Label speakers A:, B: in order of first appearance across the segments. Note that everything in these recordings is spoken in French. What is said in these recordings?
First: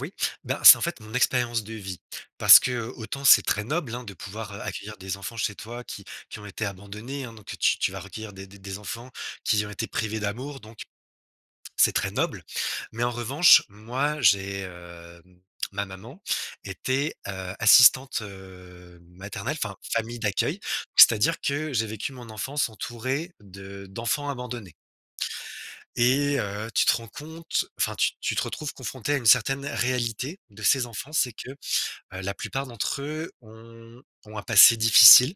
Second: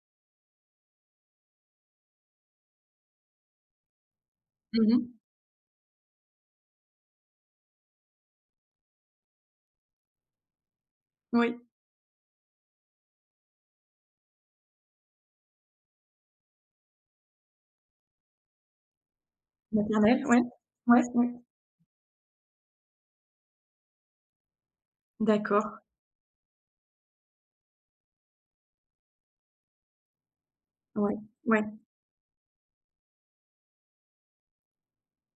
A: Oui, bah, c'est, en fait, mon expérience de vie parce que, heu, autant c'est très noble, hein, de pouvoir
B: Mmh
A: accueillir
B: mh.
A: des enfants chez toi qui qui ont été abandonnés, hein donc tu tu vas recueillir des des enfants qui ont été privés d'amour donc
B: Oui.
A: c'est très noble. Mais en revanche, moi, j'ai, hem, ma maman était, heu, assistante, heu, maternelle, enfin, famille
B: Naturel, ouais.
A: d'accueil,
B: Ouais,
A: c'est-à-dire
B: ouais.
A: que j'ai vécu mon enfance entouré de d'enfants abandonnés
B: D'accord.
A: et heu, tu te rends compte, enfin, tu tu te retrouves confronté à une certaine réalité de ces enfants.
B: Ouais,
A: C'est que,
B: ouais.
A: heu, la plupart d'entre eux ont ont un passé difficile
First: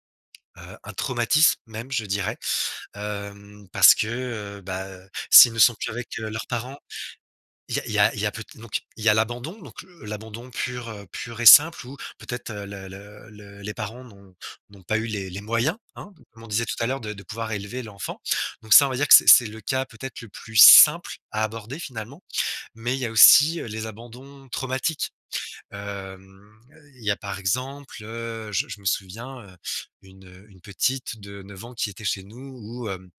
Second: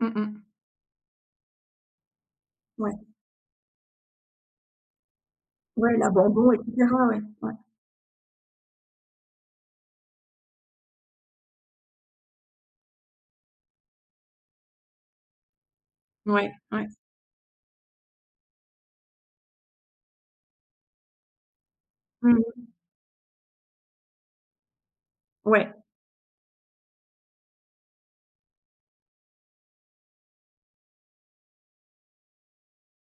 B: Mmh mh.
A: heu un traumatisme, même, je dirais,
B: Ouais.
A: hem, parce que, heu, bah, s'ils ne sont plus
B: Ouais,
A: avec, heu, leurs
B: l'abandon et
A: parents
B: cetera, ouais, ouais.
A: il y a il y a il y a peut donc il y a l'abandon, donc heu, l'abandon pur, heu, pur et simple où peut-être, heu, le le le les parents n'ont n'ont pas eu les les moyens, hein, comme on
B: Ouais,
A: disait tout à
B: ouais.
A: l'heure, de de pouvoir élever l'enfant. Donc ça, on va dire que c'est c'est le cas, peut-être, le plus simple à aborder, finalement.
B: Mmh mh.
A: Mais il y a aussi, heu, les abandons traumatiques.
B: Ouais.
A: Hem, il y a, par exemple, heu, je m je me souviens, heu, une, heu, une petite de 9 ans qui était chez nous où hem,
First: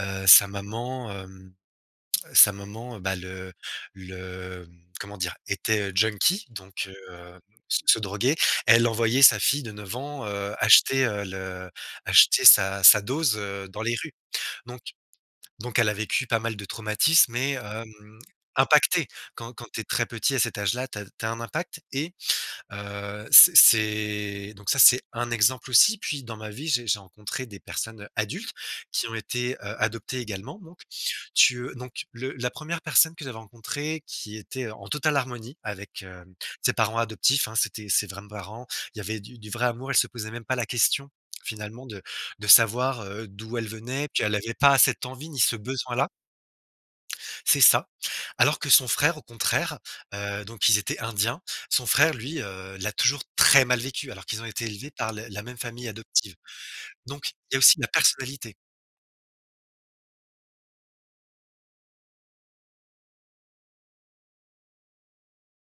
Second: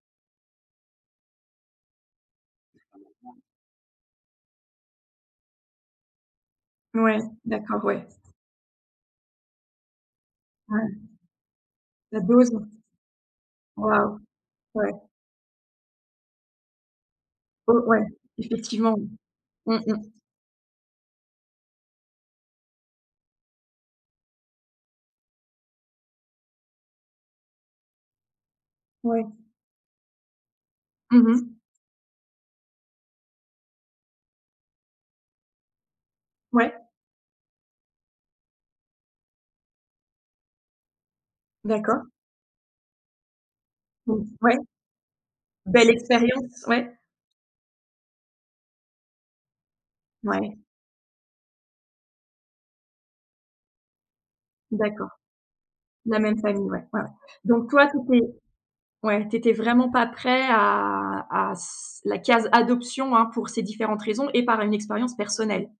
A: heu, sa maman, hem, sa maman, bah, le le, hem, comment dire, était, heu, junkie donc heu
B: Ouais,
A: heu, se
B: d'accord,
A: se
B: ouais.
A: droguait. Elle envoyait sa fille de 9 ans, heu,
B: Ouais.
A: acheter le
B: La
A: acheter
B: dose.
A: sa sa dose, heu, dans les rues.
B: Waouh,
A: Donc
B: ouais.
A: donc elle a vécu pas mal de traumatismes et heu,
B: Ou ouais,
A: hem,
B: effectivement.
A: impactée. Quand quand
B: Mmh.
A: tu es très
B: Mmh.
A: petit, à cet âge-là, tu as tu as un impact et heu, c'est c'est donc ça, c'est un exemple aussi. Puis, dans ma vie, j'ai j'ai rencontré des personnes adultes qui ont
B: Ouais.
A: été, heu, adoptées également donc
B: Mmh mh.
A: tu, heu donc le la 1re personne que j'avais rencontrée qui était, heu, en totale harmonie avec, heu, ses
B: Ouais.
A: parents adoptifs, hein. C'étaient ses vrais parents. Il y avait du du vrai amour. Elle se posait même pas la question finalement de
B: D'accord.
A: de savoir, heu, d'où elle venait, puis
B: Ou
A: elle avait
B: ouais.
A: pas cette envie, ni ce
B: Belle
A: besoin-là
B: expérience, ouais.
A: c'est ça. Alors que son frère, au contraire, heu
B: Ouais.
A: donc ils étaient indiens. Son frère, lui, heu, l'a toujours très mal vécu alors qu'ils ont été élevés
B: D'accord,
A: par le la même famille
B: la
A: adoptive.
B: même famille, ouais, ouais.
A: Donc il y a
B: Donc
A: aussi
B: toi,
A: la
B: tu étais
A: personnalité.
B: ouais. Tu étais vraiment pas prêt à à c à la case adoption, hein, pour ces différentes raisons et par une expérience personnelle?